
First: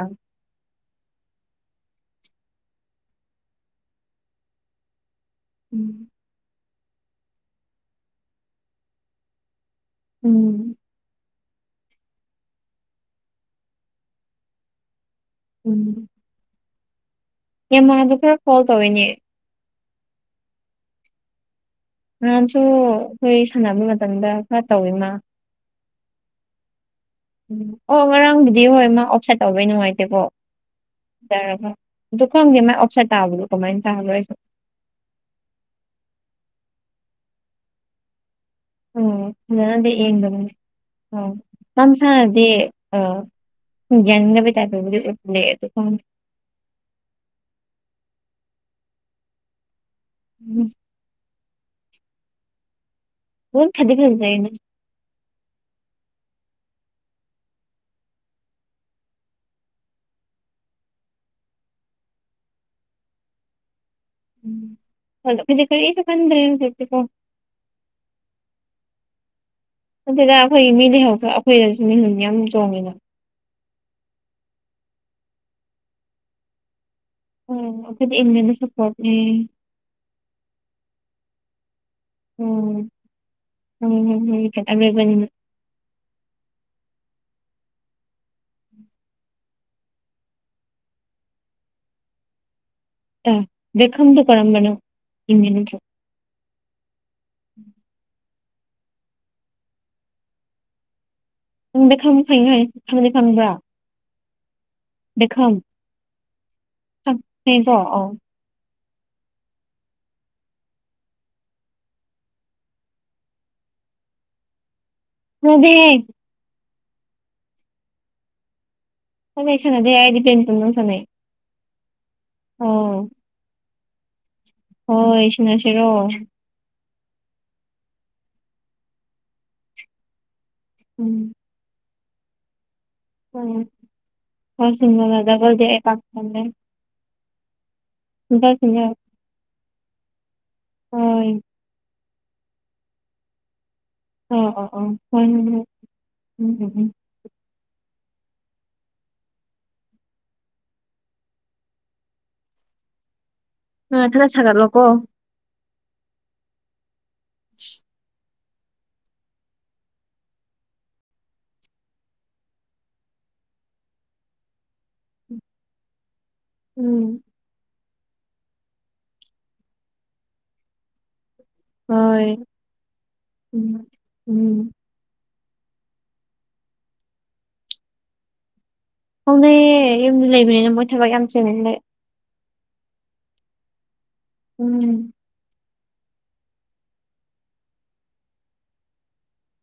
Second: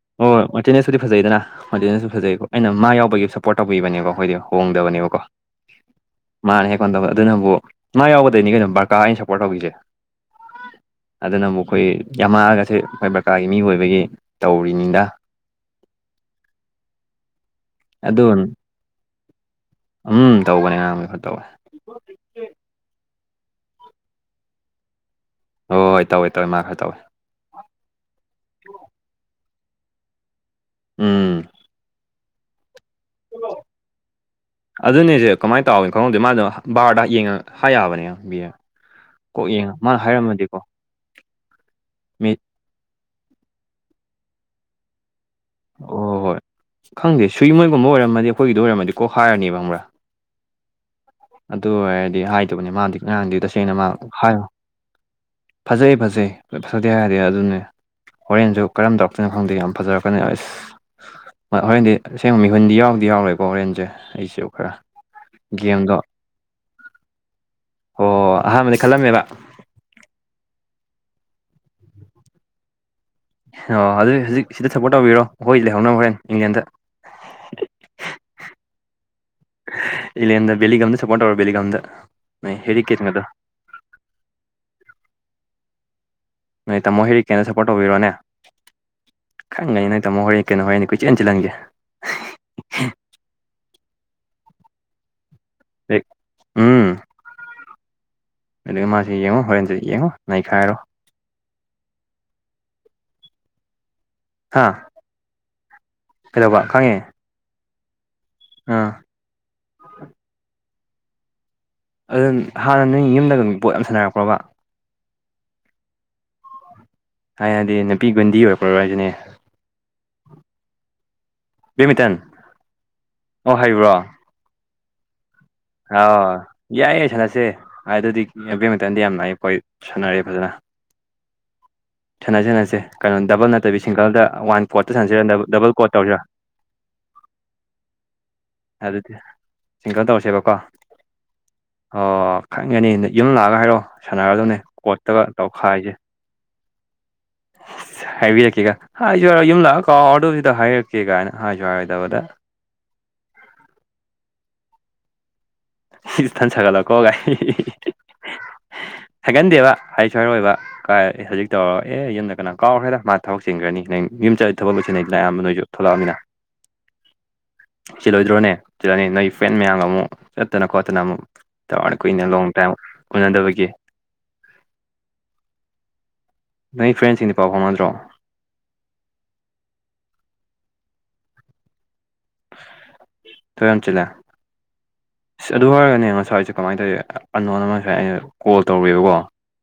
ꯃꯥꯔꯇꯦꯅꯦꯖꯄꯨꯗꯤ ꯐꯖꯩꯗꯅ ꯃꯥꯔꯇꯦꯅ‌ꯦꯖꯁꯨ ꯐꯖꯩꯀꯣ ꯑꯩꯅ ꯃꯥ ꯌꯥꯎꯕꯒꯤ ꯁꯞꯄꯣꯔꯠ ꯇꯧꯕꯤꯕꯅꯦꯀꯣ ꯑꯈ‌ꯣꯏꯗ‌ꯣ ꯍꯣꯡꯗꯕꯅꯦꯕꯀꯣ ꯎꯝ ꯃꯥꯅ ꯍꯦꯛꯀꯣꯟ ꯇꯧꯕ ꯑꯗꯨꯅꯕꯨ ꯃꯥ ꯌꯥꯎꯕꯗꯩꯅꯤ ꯀꯩꯅꯣ ꯕꯔꯀꯥ ꯑꯩꯅ ꯁꯞꯄꯣꯔꯠ ꯇꯧꯈꯤꯁꯦ ꯎꯝ ꯑꯗꯨꯅ ꯑꯃꯨꯛꯈꯣꯏ ꯌꯥꯝꯃꯜꯒꯁꯦ ꯑꯩꯈꯣꯏ ꯕ꯭ꯔꯀꯥꯒꯤ ꯃꯤ ꯑꯣꯏꯕꯒꯤ ꯇꯧꯔꯤꯅꯤꯗ ꯎꯝ ꯌꯝꯃꯥꯗꯣ ꯑꯗꯨ ꯈꯔ ꯐ‌ꯣꯜ ꯇꯧꯋꯤꯅꯦ ꯎꯝ ꯇꯧꯒꯅꯤ [unintelligible] ꯈꯔ ꯇꯧꯋꯦ ꯅꯍꯥꯟꯁꯨ ꯑꯩꯈꯣꯏ ꯁꯥꯟꯅꯕ ꯃꯇꯝꯗ ꯈꯔ ꯇꯧꯋ‌ꯦ ꯃꯥ ꯍꯣꯏ ꯍꯣꯏ ꯇꯧꯋꯦ ꯇꯧꯋꯦ ꯃꯥ ꯈꯔ ꯇꯧꯋꯦ ꯎꯝ ꯑꯣ ꯉꯔꯥꯡꯕꯨꯗꯤ ꯍꯣꯏ ꯃꯥ ꯑꯣꯞꯁꯥꯏꯠ ꯇꯧꯕꯩ ꯅꯨꯡꯉꯥꯏꯇꯦꯀꯣ ꯎꯝ ꯖꯔꯕ ꯑꯗꯨ ꯈꯪꯗꯦ ꯃꯥꯏ ꯑꯣꯞꯁꯥꯏꯠ ꯇꯥꯕꯗꯣ ꯀꯃꯥꯏ ꯇꯥꯕꯅ‌ꯣ ꯑꯩꯁꯨ ꯑꯗꯨꯅꯦꯁꯦ ꯀꯃꯥꯏꯅ ꯇꯧꯋꯤꯅ‌ꯣ ꯈꯪꯍꯧꯗꯦ ꯃꯥꯗꯣ ꯕꯥꯔꯗ ꯌꯦꯡꯉ ꯍꯥꯏ ꯌꯥꯕꯅꯦ ꯕꯤ ꯎꯝ ꯐꯖꯅꯗꯤ ꯌ‌ꯦꯝꯗꯝꯅ‌ꯦ ꯎꯝ ꯃꯥ ꯃꯤ ꯃꯁꯥꯅꯗꯤ ꯑ ꯌꯥꯅꯤꯡꯗꯕꯩ ꯇꯥꯏꯞꯗꯕꯨꯗꯤ ꯎꯠꯂ‌ꯦ ꯑꯗꯨ ꯈꯪꯗ‌ꯦ ꯍꯣꯏ ꯍꯣꯏ ꯈꯪꯗꯦ ꯁꯨꯏ ꯃꯣꯏꯒꯨꯝꯕ ꯑꯣꯏꯔꯝꯃꯗꯤ ꯑꯩꯈꯣꯏꯒꯤꯗ ꯑꯣꯏꯔꯝꯃꯗꯤ ꯀꯣꯛ ꯍꯥꯏꯔꯅꯤ ꯈꯪꯕ꯭ꯔꯥ [unintelligible] ꯑꯗꯨ ꯑꯣꯏꯔꯗꯤ ꯍꯥꯏꯗꯨꯕꯅꯦ ꯃꯥꯗꯤ ꯉꯔꯥꯡꯗꯤ ꯑꯗꯨꯝ ꯇꯁꯦꯡꯅ ꯃꯥ ꯐꯗꯤ ꯍꯥꯏꯌꯣ ꯐꯖꯩꯅꯦ ꯐꯖꯩ ꯐꯖꯩ ꯐꯖꯗꯦ ꯍꯥꯏꯗ‌ꯦ ꯑꯗꯨꯅꯦ ꯍꯣꯔꯦꯟꯁꯨ ꯀꯔꯝ ꯇꯧꯔꯛꯇꯣꯏꯅ‌ꯣ ꯈꯪꯗꯦ ꯌꯥꯝ ꯐꯖꯔꯛꯀꯅꯤ ꯑꯁ ꯍꯣꯔꯦꯟꯗꯤ ꯑꯁꯦꯡꯕ ꯃꯤꯍꯨꯟꯗꯤ ꯌꯥꯎꯗꯤ ꯌꯥꯎꯔꯣꯏꯀꯣ ꯍꯣꯔꯦꯟꯖ‌ꯦ ꯎꯝ ꯈ‌ꯣꯏꯗꯤ ꯀꯔꯤꯁꯨ ꯈꯟꯗ‌ꯦ [unintelligible] ꯑꯣ ꯑꯍꯥꯟꯕꯗꯗꯤ ꯈꯜꯂꯝꯃꯦꯕ ꯅꯠꯇ‌ꯦꯗ ꯑꯩꯈꯣꯏꯒꯤ ꯃꯤ ꯂꯩꯍꯧꯕ ꯑꯩꯈꯣꯏꯅꯁꯨ ꯃꯤꯍꯨꯟ ꯌꯥꯝ ꯆꯣꯡꯉꯤꯅ ꯑꯣ ꯑꯗꯨ ꯍꯧꯖꯤꯛ ꯁꯤꯗ ꯁꯞꯄꯣꯔꯠ ꯇꯧꯕꯤꯔꯣ ꯑꯩꯈꯣꯏ ꯂꯩꯍꯧꯅꯕ ꯍꯣꯔꯦꯟ ꯏꯪꯂꯦꯟꯗ ꯑꯣ ꯑꯗꯨꯗꯤ ꯏꯪꯂ‌ꯦꯟꯗ ꯁꯄꯣꯔꯠꯅꯦ ꯏꯪꯂ‌ꯦꯟꯗ ꯕ‌ꯦꯂꯤꯡꯒꯝꯗ ꯁꯄꯣꯔꯠ ꯇꯧꯔ‌ꯣ ꯕꯦꯂꯤꯡꯒꯝꯗ ꯅ‌ꯣꯏ ‌ꯍ‌ꯦꯔꯤꯀꯦꯗ ꯎꯝ [unintelligible] ꯍ‌ꯦꯔꯤꯀ‌ꯦꯠ ꯑꯔ‌ꯣꯏꯕ ꯅꯣꯏ ꯇꯥꯃꯣ ꯍꯦꯔꯤꯀꯦꯟꯅ ꯁꯄꯣꯔꯠ ꯇꯧꯕꯤꯔꯣꯅꯦ ꯈꯪꯉꯅꯤ ꯅ‌ꯣꯏ ꯇꯥꯃꯣ ꯍꯦꯔꯤꯀ‌ꯦꯟ ꯍ‌ꯣꯏ ꯀꯨꯏꯆꯦꯟ ꯆ‌ꯦꯜꯍꯪꯒꯦ ꯑ ꯕ‌ꯦꯈꯝꯗ‌ꯣ ꯀꯔꯝꯕꯅꯣ ꯏꯪꯂ‌ꯦꯟ ꯅꯠꯇꯔ‌ꯣ ꯎꯝ ꯑꯗ ꯃꯥꯁꯤ ꯌꯦꯡꯉꯣ ꯍꯣꯔꯦꯟꯁꯦ ꯌꯦꯡꯉꯣ ꯅꯩꯈꯥꯏꯔꯣ ꯕ‌ꯩꯛꯈꯝꯗꯤ ꯐꯩ ꯍꯥꯏ ꯍꯥꯏ ꯈꯪꯗꯤ ꯈꯪꯕ꯭ꯔꯥ ꯍꯥꯥ ꯕ‌ꯦꯈꯝ [inaudible] ꯑꯥ ꯑꯗꯨ ꯍꯥꯟꯅ ꯅꯣꯏ ꯌꯨꯝꯗꯒ ꯕ‌ꯣꯜ ꯌꯥꯝ ꯁꯥꯟꯅꯔꯛꯄ꯭ꯔꯣꯕ ꯁꯥꯟꯅꯗ‌ꯦꯍ‌ꯦ ꯊꯥꯏꯅꯗꯤ ꯅꯨꯄꯤ ꯒꯨꯟꯗꯤ ꯑꯣꯏꯔꯛꯄ꯭ꯔꯣ [unintelligible] ꯍꯥꯏꯁꯤꯅꯦ ꯑꯩꯗꯤ ꯁꯟꯅꯗꯦ ꯑꯩꯗꯤ ꯄꯦꯟ [unintelligible] ꯁꯟꯅꯩ ꯃꯤꯇꯟ ꯑꯣ ꯍꯩꯕ꯭ꯔꯣ ꯍꯣꯏ ꯁꯥꯟꯅꯁꯤꯔꯣ ꯑꯥꯎ ꯌꯥꯏ ꯌꯥꯏ ꯁꯥꯟꯅꯁꯦ ꯑꯗꯨꯗꯤ ꯕꯦꯗꯃꯤꯇꯟꯗꯤ ꯌꯥꯝ ꯂꯥꯛꯑꯦ ꯄꯣꯏ ꯁꯥꯟꯅꯔꯦ ꯐꯖꯅ ꯎꯝ ꯁꯥꯟꯅ ꯁꯦꯅꯁꯦ ꯀꯩꯅꯣ ꯗꯕꯜ ꯍꯣꯏ ꯅꯠꯇꯕꯤ ꯁꯤꯡꯒꯜꯗ ꯋꯥꯟ ꯍꯣꯏ ꯀꯣꯔꯠꯇꯇ ꯁꯤꯡꯒꯜꯂ ꯁꯥꯟꯅꯁꯤꯔꯥ ꯗꯕꯜꯗꯤ ꯗꯕꯜ ꯑꯩ ꯀꯣꯔꯣꯠ ꯄꯥꯛ ꯇꯧꯁꯤꯔꯥ ꯁꯤꯖ ꯁꯤꯖ ꯑꯗꯨꯗꯤ ꯁꯤꯡꯒꯜ ꯇꯧꯔꯁꯦꯕꯀꯣ ꯍ ꯑꯣ ꯈꯪꯒꯅꯤ ꯌꯨꯝ ꯂꯥꯛꯑꯒ ꯍꯥꯏꯔꯛꯣ ꯑꯣ ꯁꯥꯟꯅꯔꯗꯧꯅꯦ ꯑꯣ ꯑꯣ ꯍꯣꯏ ꯀꯣꯠꯇꯒ ꯍꯣꯏ ꯍꯣꯏ ꯇꯧꯈꯥꯏ ꯍꯥꯏꯁꯦ ꯎꯝ ꯎꯝ ꯎꯝ ꯍꯥꯏꯕꯤꯔꯛꯀꯦꯒ ꯍꯥꯏ ꯍꯥꯏꯔ ꯌꯨꯝ ꯂꯥꯛꯑ ꯀꯥꯎ ꯑꯗꯨꯗ ꯍꯥꯏꯔꯛꯀꯦ ꯀꯥꯏꯅ ꯍꯥꯏꯁꯨ ꯌꯥꯔꯣꯏꯗꯕꯗ ꯎ ꯈꯔ ꯁꯥꯒꯠꯂꯣ ꯀꯣ ꯁꯤꯊꯟ ꯁꯥꯒꯠꯂꯛꯀꯣ ꯥꯏ ꯍꯥꯏꯒꯟꯗꯦꯕ ꯍꯥꯏꯁꯨ ꯍꯥꯏꯔꯣꯏꯕ ꯀꯥꯏ ꯍꯧꯖꯤꯛ ꯇꯧꯔꯒ ꯑꯦ ꯌꯨꯝꯗ ꯀꯅꯥ ꯀꯥꯎꯈ꯭ꯔꯦꯗ ꯃꯥ ꯊꯕꯛ ꯆꯤꯡꯈ꯭ꯔꯅꯤ ꯅꯪ ꯌꯨꯝꯗ ꯊꯕꯛ ꯂꯣꯏꯁꯤꯟꯩꯗꯅ ꯑꯌꯥꯝꯕ ꯅꯣꯏꯁꯨ ꯊꯣꯛꯂꯛꯑꯃꯤꯅ [inaudible] ꯎꯝ ꯁꯤꯂꯣꯏꯗ꯭ꯔꯣꯅꯦ ꯆꯜꯂꯅꯤ ꯅꯣꯏꯒꯤ ꯐ꯭ꯔꯦꯟ ꯃꯌꯥꯝꯒ ꯑꯃꯨꯛ ꯆꯠꯇꯅ ꯈꯣꯠꯇꯅ ꯑꯃꯨꯛ ꯆꯔ ꯀꯨꯏꯅ ꯍꯣꯏ ꯂꯣꯡ ꯇꯥꯏꯝ ꯎꯅꯗꯕꯒꯤ ꯎꯝ ꯎꯝ ꯅꯪ ꯐ꯭ꯔꯦꯟꯁꯤꯡꯗꯤ ꯄꯥꯎ ꯐꯥꯎꯅꯗ꯭ꯔꯣ ꯍꯧꯅꯩꯑꯦ ꯌꯨꯝꯗ ꯂꯩꯕꯅꯤꯅ ꯃꯣꯏ ꯊꯕꯛ ꯌꯥꯝ ꯆꯦꯜꯉꯦꯅ ꯂꯩ ꯊꯝ ꯆꯂ ꯎꯝ ꯑ ꯑꯗꯨ ꯑꯣꯏꯔꯒꯅꯦ ꯉꯁꯥꯏꯁꯦ ꯀꯃꯥꯏꯅ ꯇꯧꯋ ꯑꯅꯣꯅ ꯉꯁꯥꯏ ꯑꯩꯅ ꯀꯣꯜ ꯇꯧꯔꯦꯕꯀꯣ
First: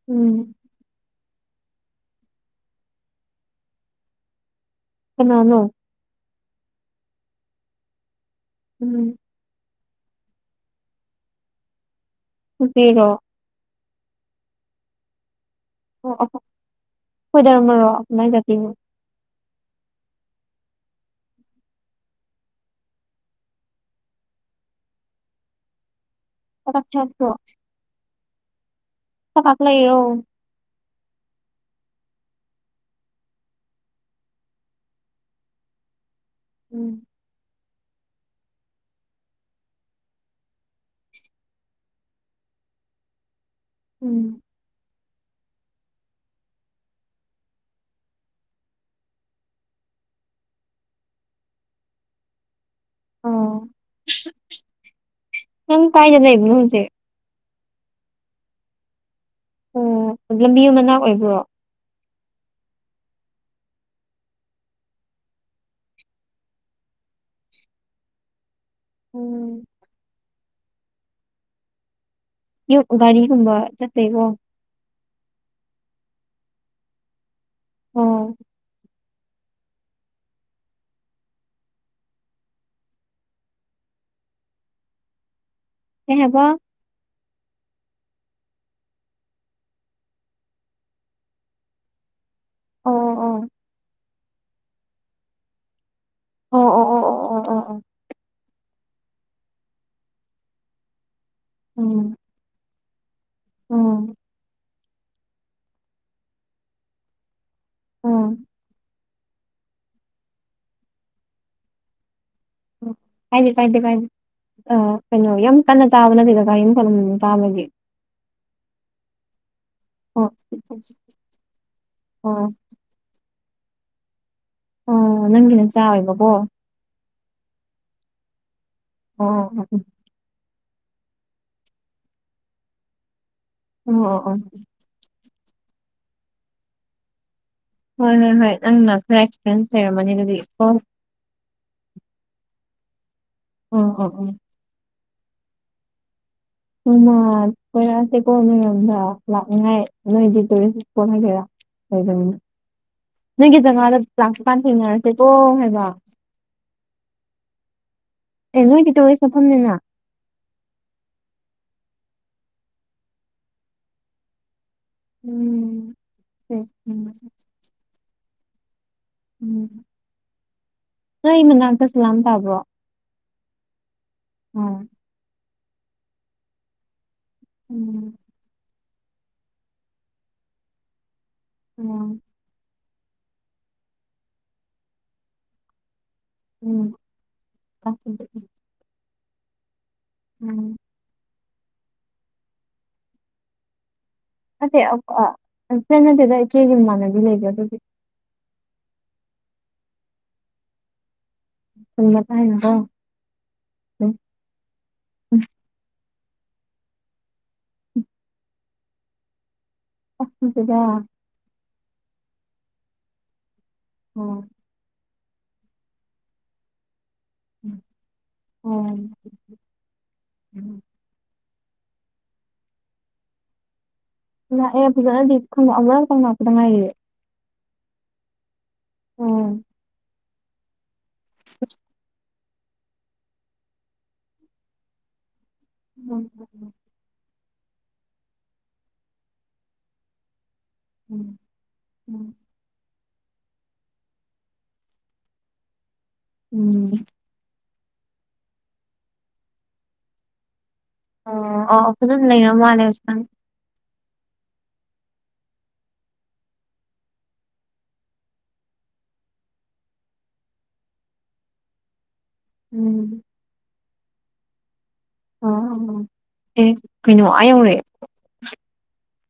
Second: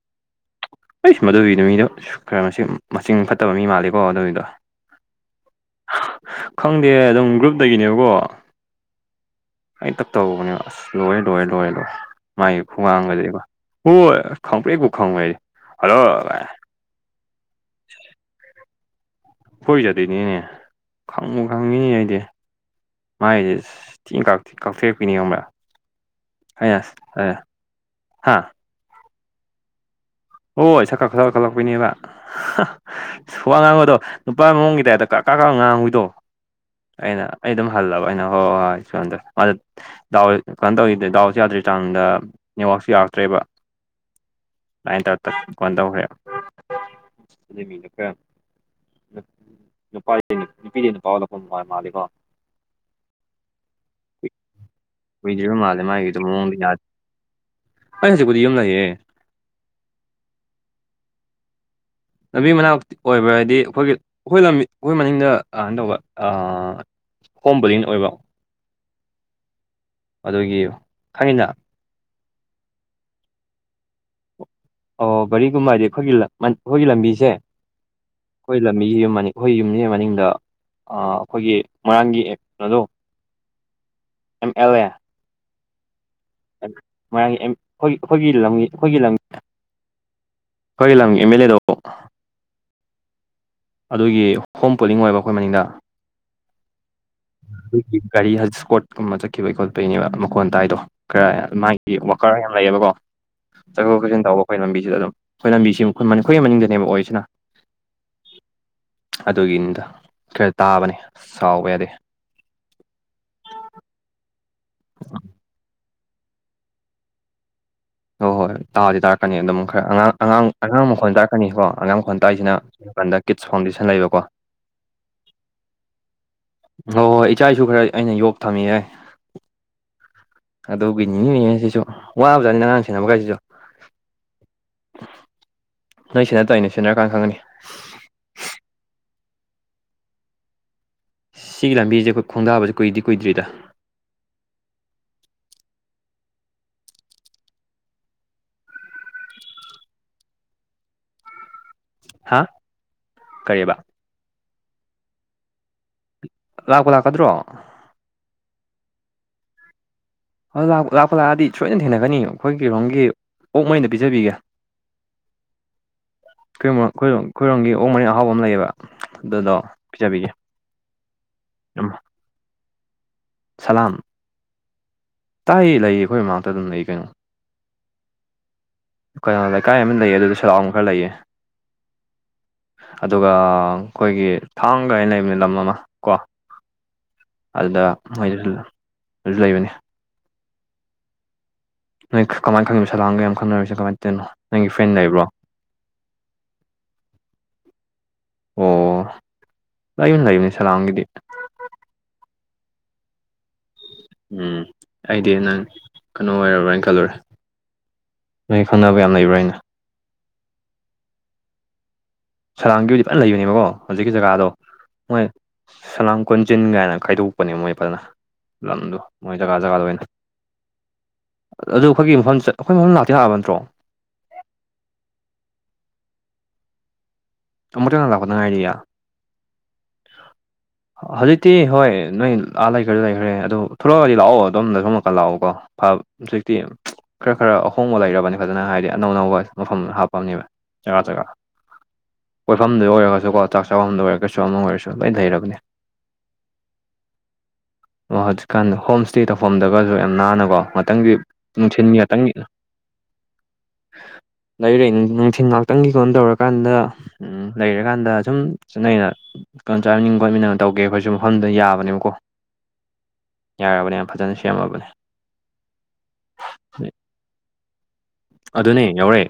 ꯎꯝ ꯑꯩ ꯁ ꯃꯗꯨꯒꯤꯗꯨꯣ ꯃꯤꯗꯣ ꯈꯔ ꯃꯁꯤꯡ ꯃꯁꯤꯡꯆ ꯐꯠꯇꯕ ꯃꯤ ꯃꯥꯜꯂꯦꯀꯣ ꯑꯗꯨꯒꯤꯗꯣ ꯅꯥꯅꯣ ꯈꯪꯗꯦ ꯑꯗꯨꯝ ꯒ꯭ꯔꯨꯞꯇꯒꯤꯅꯦꯕꯀꯣ ꯎꯝ ꯑꯩ ꯇꯞ ꯇꯧꯕꯅꯦ ꯑꯁ ꯂꯣꯏꯔꯦ ꯂꯣꯏꯔꯦ ꯂꯣꯏꯔꯦ ꯂꯣꯏ ꯃꯥꯒꯤ ꯅꯨꯄꯤꯔꯣ ꯈꯨꯉꯥꯡꯒꯗꯤꯕ ꯍꯣꯏ ꯍꯣꯏ ꯈꯪꯕ꯭ꯔꯦꯀꯣ ꯈꯪꯉ ꯑꯣ ꯑ ꯀꯣꯏꯗꯔꯝꯃꯔꯣ ꯅ ꯆꯗꯤꯅ ꯀꯣꯏꯖꯗꯣꯏꯅꯦꯅꯦ ꯈꯪꯉꯨ ꯈꯪꯉꯤꯅꯦ ꯑꯩꯗꯤ ꯃꯥꯥꯏꯁꯦꯡ ꯀꯛꯊꯔꯛꯄꯤꯅꯤꯉꯕ꯭ꯔꯥ ꯀꯛ ꯊ꯭ꯔꯣ ꯍꯥꯥ ꯐꯥꯛꯂ ꯌꯦꯣ ꯑꯣ ꯁꯛ ꯀꯥ ꯈꯠ ꯀꯈꯠꯂꯛꯄꯅꯦꯕ ꯁꯨ ꯉꯥꯡꯕꯗꯣ ꯅꯨꯄꯥ ꯃꯑꯣꯡꯒꯤ ꯇꯥꯏꯞꯇ ꯀꯛ ꯀꯥ ꯀ ꯉꯥꯡꯉꯨꯏꯗꯣ ꯎꯝ ꯑꯩꯅ ꯑꯩ ꯑꯗꯨꯝ ꯍꯜꯂꯕ ꯑꯩꯅ ꯍꯣꯏ ꯍꯣꯏ ꯍꯣꯏ ꯁꯣꯝꯗ ꯗꯥꯎ ꯀꯩꯅꯣ ꯇꯧꯔꯤꯗꯦ ꯗꯥꯎꯁ ꯌꯥꯗ꯭ꯔꯦ ꯆꯥꯡꯗ ꯅꯦꯠꯋꯥꯛꯁꯨ ꯌꯥꯔꯛꯇ꯭ꯔꯦꯕ ꯎꯝ ꯑꯗꯨ ꯇꯧ ꯐꯣꯟ ꯇꯧꯈ꯭ꯔꯦ ꯅꯨꯄꯥꯁ ꯅꯨꯄꯤꯗꯤ ꯅꯨꯄꯥꯥꯎ ꯂꯧꯥꯛꯐꯝ ꯃꯥꯜꯂꯤꯦꯀꯣ ꯑꯣ ꯎꯨꯢꯗꯔꯤꯕ ꯃꯥꯜꯂꯦ ꯅꯪ ꯃꯥꯥꯒꯤꯗꯣ ꯀꯥꯏꯗ ꯂꯩꯕꯅꯣ ꯃꯑꯣꯡꯗꯣ ꯌꯥꯗꯦ ꯍꯧꯖꯤꯛ ꯑꯩ ꯍꯧꯖꯤꯡꯄꯨꯗꯤ ꯌꯨꯝ ꯂꯩꯌꯦ ꯑꯣ ꯂꯝꯕꯤ ꯃꯅꯥꯛ ꯑꯣꯏꯕ꯭ꯔꯣ ꯂꯝꯕꯤ ꯃꯅꯥꯛ ꯑꯣꯏꯕ ꯍꯥꯏꯗꯤ ꯑꯩꯈꯣꯏꯒꯤ ꯑꯩꯈꯣꯏ ꯂꯝꯕꯤ ꯑꯩꯈꯣꯏ ꯃꯅꯤꯡꯗ ꯢꯢ ꯇꯧꯕ ꯑꯥ꯫ ꯀꯣꯝꯕꯂꯤꯟ ꯑꯣꯏꯕ ꯎꯝ ꯑꯗꯨꯒꯤ ꯑꯩꯅ ꯌꯨ ꯒꯥꯔꯤꯒꯨꯝꯕ ꯆꯠꯇꯦꯕꯣ ꯑꯣ ꯚꯔꯤꯒꯨꯝꯕ ꯍꯥꯏꯗꯤ ꯑꯩꯈꯣꯏꯒꯤ ꯂꯝ ꯑꯩꯈꯣꯏꯒꯤ ꯂꯝꯕꯤꯁꯦ ꯑꯣ ꯑꯩꯈꯣꯏꯒꯤ ꯂꯝꯕꯤꯒꯤ ꯌꯨꯝ ꯑꯃꯅꯤ ꯑꯩꯈꯣꯏ ꯌꯨꯝꯁꯤ ꯃꯅꯤꯡꯗ ꯑꯥ ꯑꯩꯈꯣꯏꯒꯤ ꯃꯣꯏꯔꯥꯡꯒꯤ ꯑꯦꯞ ꯑꯗꯣ ꯑꯦꯝ ꯑꯦꯂꯦ ꯍꯕ ꯃꯣꯏꯔꯥꯡꯒꯤ ꯑꯩꯈꯣꯏꯒꯤ ꯂꯝꯒꯤ ꯑꯩꯈꯣꯏꯒꯤ ꯂꯝ ꯑꯩꯈꯣꯏꯒꯤ ꯂꯝꯒꯤ ꯑꯦꯝ ꯑꯦꯜ ꯑꯦꯗꯣ ꯑꯣ ꯑꯣ ꯑꯗꯨꯒꯤ ꯍꯣꯝ ꯄꯨꯣꯂꯤꯡ ꯑꯣꯏꯕ ꯑꯩꯈꯣꯏ ꯃꯅꯤꯡꯗ ꯑꯣ ꯑꯣ ꯑꯣ ꯑꯣ ꯑꯣ ꯑꯣ ꯑꯗꯨꯒꯤ ꯒꯥꯔꯤꯖꯤ ꯏꯁꯀꯣꯠꯀꯨꯝꯕ ꯆꯠꯈꯤꯕꯒꯤ ꯈꯣꯠꯄꯒꯤꯅꯦꯕ ꯃꯈꯣꯟ ꯇꯥꯏꯗꯣ ꯈꯔ ꯃꯥꯒꯤ ꯎꯝ ꯋꯥꯀꯔ ꯌꯥꯝ ꯂꯩꯌꯦꯕꯀꯣ ꯆꯠꯊꯣꯛ ꯎꯝ ꯆꯠꯁꯤꯟ ꯇꯧꯕ ꯑꯩꯈꯣꯏ ꯂꯝꯕꯤꯁꯤꯗ ꯑꯗꯨꯝ ꯑꯩꯈꯣꯏ ꯂꯝꯕꯤꯁꯤ ꯑꯩꯈꯣꯏꯒꯤ ꯃꯅꯤꯡꯗꯅꯦꯕ ꯑꯣꯏꯁꯤꯅ ꯑꯣꯝ ꯑꯗꯨꯒꯤꯅꯤꯗ ꯈꯔ ꯇꯥꯕꯅꯦ ꯁꯕ ꯌꯥꯗꯦ ꯎ ꯀꯥꯏꯗꯤꯦ ꯀꯥꯏꯗꯦ ꯀꯥꯏꯗꯦ ꯑ ꯀꯩꯅꯣ ꯌꯥꯝ ꯀꯟꯅ ꯇꯥꯕꯅꯠꯇꯗ ꯀꯔꯤꯝ ꯐꯂꯝ ꯇꯥꯕꯒꯦ ꯍꯣꯏ ꯍꯣꯏ ꯇꯥꯗꯤ ꯇꯥꯔꯛꯀꯅꯤ ꯑꯗꯨꯝ ꯈꯔ ꯑꯉꯥꯡ ꯑꯣ ꯑꯉꯥꯡ ꯑꯉꯥꯡ ꯃꯈꯣꯟ ꯇꯥꯔꯛꯀꯅꯤꯀꯣ ꯑꯉꯥꯡ ꯃꯈꯣꯟꯜ ꯑꯣ ꯇꯥꯔꯤꯁꯤꯅ ꯀꯟꯗ ꯀꯤꯠꯁ ꯐꯥꯎꯟꯗꯦꯁꯟ ꯂꯩꯕꯀꯣ ꯑꯣ ꯅꯪꯒꯤ ꯅꯆꯥ ꯑꯣꯏꯕꯀꯣ ꯍꯣꯏ ꯍꯣꯏ ꯏꯆꯥ ꯏꯁꯨ ꯈꯔ ꯑꯩꯅ ꯌꯣꯛ ꯊꯝꯃꯤꯑꯦ ꯑꯣ ꯑꯗꯨꯒꯤ ꯅꯤꯡꯉꯤꯅꯦ ꯁꯤꯁꯨ ꯋꯥꯕꯖꯥꯠꯅꯦ ꯑꯉꯥꯡ ꯁꯦꯅꯕ ꯀꯥꯏꯁꯤꯁꯨ ꯑꯣ ꯑꯣ ꯑꯣ ꯅꯣꯏ ꯁꯤꯟꯅ ꯇꯥꯢꯅ ꯁꯤꯟꯅꯔꯀꯥꯟ ꯈꯪꯉꯥꯅꯤ ꯍꯣꯏ ꯍꯣꯏ ꯍꯣꯏ ꯅꯪꯅ ꯈꯔ ꯑꯦꯛꯁꯄꯤꯔꯤꯌꯦꯟꯁ ꯂꯩꯔꯝꯃꯅꯤ ꯑꯗꯨꯗꯤ ꯀꯣ ꯁꯤꯒꯤ ꯂꯝꯕꯤꯁꯦ ꯑꯩꯈꯣꯏ ꯈꯣꯡꯗꯥꯕꯁꯦ ꯀꯨꯏꯗꯤ ꯀꯨꯏꯗ꯭ꯔꯤꯗ [unintelligible] [unintelligible] [unintelligible] ꯍꯥ ꯅꯪꯒꯤ ꯀꯔꯤꯕ ꯖꯒꯥꯗ ꯂꯥꯛꯄꯀꯥꯟ ꯊꯦꯡꯅꯔꯁꯦꯀꯣ ꯍꯥꯏꯕ ꯂꯥꯛꯄꯨ ꯂꯥꯛꯀꯗ꯭ꯔꯣ ꯑꯦ ꯅꯣꯏꯗꯤ ꯇꯧꯔꯤꯁ ꯆꯠꯐꯝꯅꯤꯅ ꯂꯥꯛ ꯂꯥꯛꯄꯨ ꯂꯥꯛꯑꯗꯤ ꯁꯣꯏꯅ ꯊꯦꯡꯅꯒꯅꯤ ꯑꯩꯈꯣꯏꯒꯤꯔꯣꯝꯒꯤ ꯑꯣꯛ ꯃꯔꯤꯟꯗꯣ ꯄꯤꯖꯕꯤꯒꯦ ꯎꯝ ꯈꯣꯢꯔꯣ ꯎꯝ ꯈꯣꯏꯔꯣꯝ ꯈꯣꯏꯔꯣꯝꯒꯤ ꯑꯣꯛ ꯃꯔꯤꯟ ꯑꯍꯥꯎꯕ ꯑꯃ ꯂꯩꯌꯦꯕ ꯑꯗꯨꯗꯣ ꯎꯝ ꯄꯤꯖꯕꯤꯒꯦ ꯅꯝ ꯇꯕ꯭ꯔꯣ ꯁꯂꯝ ꯎꯝ ꯇꯥꯏꯌꯦ ꯂꯩꯌꯦ ꯑꯩꯈꯣꯏ ꯃꯃꯥꯡꯇ ꯑꯗꯨꯝ ꯂꯩ ꯀꯩꯅꯣ ꯎꯝ ꯀꯩꯅꯣ ꯂꯩꯀꯥꯏ ꯑꯃ ꯂꯩꯌꯦ ꯑꯗꯨꯗ [unintelligible] ꯈꯔ ꯂꯩꯌꯦ ꯎꯝ ꯑꯗꯨꯒ ꯑꯩꯈꯣꯏꯒꯤ ꯊꯥꯡꯒꯥ ꯍꯥꯢꯅ ꯂꯩꯕꯅꯦ ꯂꯝ ꯑꯃ ꯀꯣ ꯎꯝ ꯑꯗꯨꯗ ꯃꯣꯏꯁꯨ ꯎꯝ ꯑꯗꯨ ꯂꯩꯕꯅꯤ ꯎꯝ ꯅꯣꯏ ꯀꯃꯥꯏꯅ ꯈꯪꯏꯅꯣ ꯁꯂꯥꯝꯒ ꯌꯥꯝ ꯈꯡꯅꯔꯤꯁꯤ ꯀꯃꯥꯏꯅ ꯇꯧꯔꯤꯅꯣ ꯅꯪꯒꯤ ꯐ꯭ꯔꯦꯟ ꯂꯩꯕ꯭ꯔꯣ ꯅꯠꯇ ꯅꯠꯇꯦꯗ ꯏꯆꯦꯒꯤ ꯃꯃꯥꯟꯅꯕꯤ ꯂꯩꯕ ꯑꯗꯨꯗꯤ ꯑꯣ ꯂꯩꯕꯅꯤ ꯂꯩꯕꯅꯤ ꯁꯂꯥꯝꯒꯤꯗꯤ ꯁꯅ ꯇꯥꯏꯅꯣ ꯎꯝ ꯑꯩꯗꯤ ꯅꯪ ꯀꯩꯅꯣ ꯑꯣꯏꯔꯕ꯭ꯔꯅ ꯈꯜꯂꯨꯔꯦ ꯅꯣꯏ ꯈꯪꯅꯕ ꯌꯥꯝ ꯂꯩꯕ꯭ꯔꯥ ꯍꯥꯏꯩꯅ ꯑꯣ ꯅꯨꯡꯁꯤꯗ ꯁꯂꯥꯝꯒꯤ ꯑꯣꯏꯅꯗꯤ ꯐꯖꯅ ꯂꯩꯕꯅꯦꯕꯀꯣ ꯍꯧꯖꯤꯛꯀꯤ ꯑꯣ ꯖꯒꯥꯗꯣ ꯃꯣꯏ ꯁꯂꯥꯝ ꯀꯣꯟꯖꯤꯟ ꯀꯥꯏꯅ ꯈꯥꯏꯗꯣꯛ ꯀꯄꯅꯤ ꯃꯣꯏ ꯐꯖꯅ ꯂꯝꯗꯨ ꯑꯣ ꯃꯣꯏ ꯖꯒꯥ ꯖꯒꯥꯗ ꯑꯣꯏꯅ ꯑꯗꯨ ꯑꯩꯈꯣꯏꯒꯤ ꯃꯐꯝ ꯑꯩꯈꯣꯏ ꯃꯐꯝ ꯂꯥꯛꯇꯤ ꯂꯥꯛꯑꯕ ꯅ꯭ꯠꯇꯔꯣ ꯥꯂꯛꯑꯦ ꯐꯖꯅꯗꯤ [unintelligible] ꯉꯥꯏꯔꯤꯌꯦ ꯑꯃꯨꯛꯇꯪ ꯂꯥꯛꯄꯗ ꯉꯥꯏꯔꯤꯌꯥ ꯎꯝ ꯍꯧꯖꯤꯛꯇꯤ ꯍꯣꯏ ꯅꯣꯏ ꯑ ꯂꯩꯈ꯭ꯔꯦ ꯂꯩꯈ꯭ꯔꯦ ꯑꯗꯣ ꯊꯣꯛꯂꯛꯑꯒꯗꯤ ꯂꯥꯛꯑꯣ ꯑꯗꯨꯝꯗ [unintelligible] ꯂꯥꯛꯑꯣꯀꯣ ꯍꯧꯖꯤꯛꯇꯤ ꯈꯔ ꯈꯔ ꯑꯍꯣꯡꯕ ꯂꯩꯔꯕꯅꯤ ꯐꯖꯅ ꯍꯥꯏꯗꯤ ꯑꯅꯧ ꯑꯅꯧꯕ ꯃꯐꯝ ꯍꯥꯞꯄꯝꯅꯦꯕ [unintelligible] ꯎꯝ ꯀꯣꯏꯐꯝꯗ ꯑꯣꯏꯔꯒꯁꯨꯀꯣ ꯆꯥꯛ ꯆꯥꯐꯝꯗ ꯑꯣꯏꯔꯒꯁꯨ ꯑꯃ ꯑꯣꯏꯔꯁꯨ ꯂꯣꯏꯅ ꯂꯩꯩꯔꯕꯅꯤ ꯎꯝ ꯑꯣ ꯍꯧꯖꯤꯛꯀꯥꯟ ꯍꯣꯝ ꯏꯁ꯭ꯇꯦ ꯇꯧꯐꯝꯗꯒꯁꯨ ꯌꯥꯝ ꯅꯥꯟꯅꯀꯣ ꯉꯍꯥꯛꯇꯪꯗꯤ ꯑꯣ ꯅꯨꯡꯊꯤꯟ ꯑꯣ ꯐꯖꯅ ꯉꯍꯥꯛꯇꯪꯒꯤ ꯂꯩꯔ ꯃꯥꯜꯂꯦ ꯍꯧꯖꯤꯛꯀꯥꯟ ꯂꯩꯔꯦ ꯅꯨꯡꯊꯤꯟ ꯉꯥꯛꯇꯪꯒꯤ ꯀꯣꯟ ꯇꯧꯔꯀꯥꯟꯗ ꯎꯝ ꯂꯩꯔꯀꯥꯟꯗ ꯁꯨꯝ [unintelligible] ꯀꯟ ꯆꯥ ꯃꯅꯤꯡ ꯈꯣꯠꯃꯤꯟꯅꯒꯦ ꯇꯧꯒꯦ ꯑꯩꯈꯣꯏꯁꯨ ꯃꯐꯝꯗꯨꯗ ꯌꯥꯕꯅꯦꯕꯀꯣ ꯎꯝ ꯌꯥꯔꯕꯅꯦ ꯌꯥꯝ ꯐꯖꯅ ꯁꯦꯝꯃꯕꯅꯦ ꯑꯣ ꯑꯣ ꯑꯦ ꯀꯩꯅꯣ ꯑꯥ ꯌꯧꯔꯦ ꯑꯗꯨꯅꯦ ꯌꯧꯔꯦ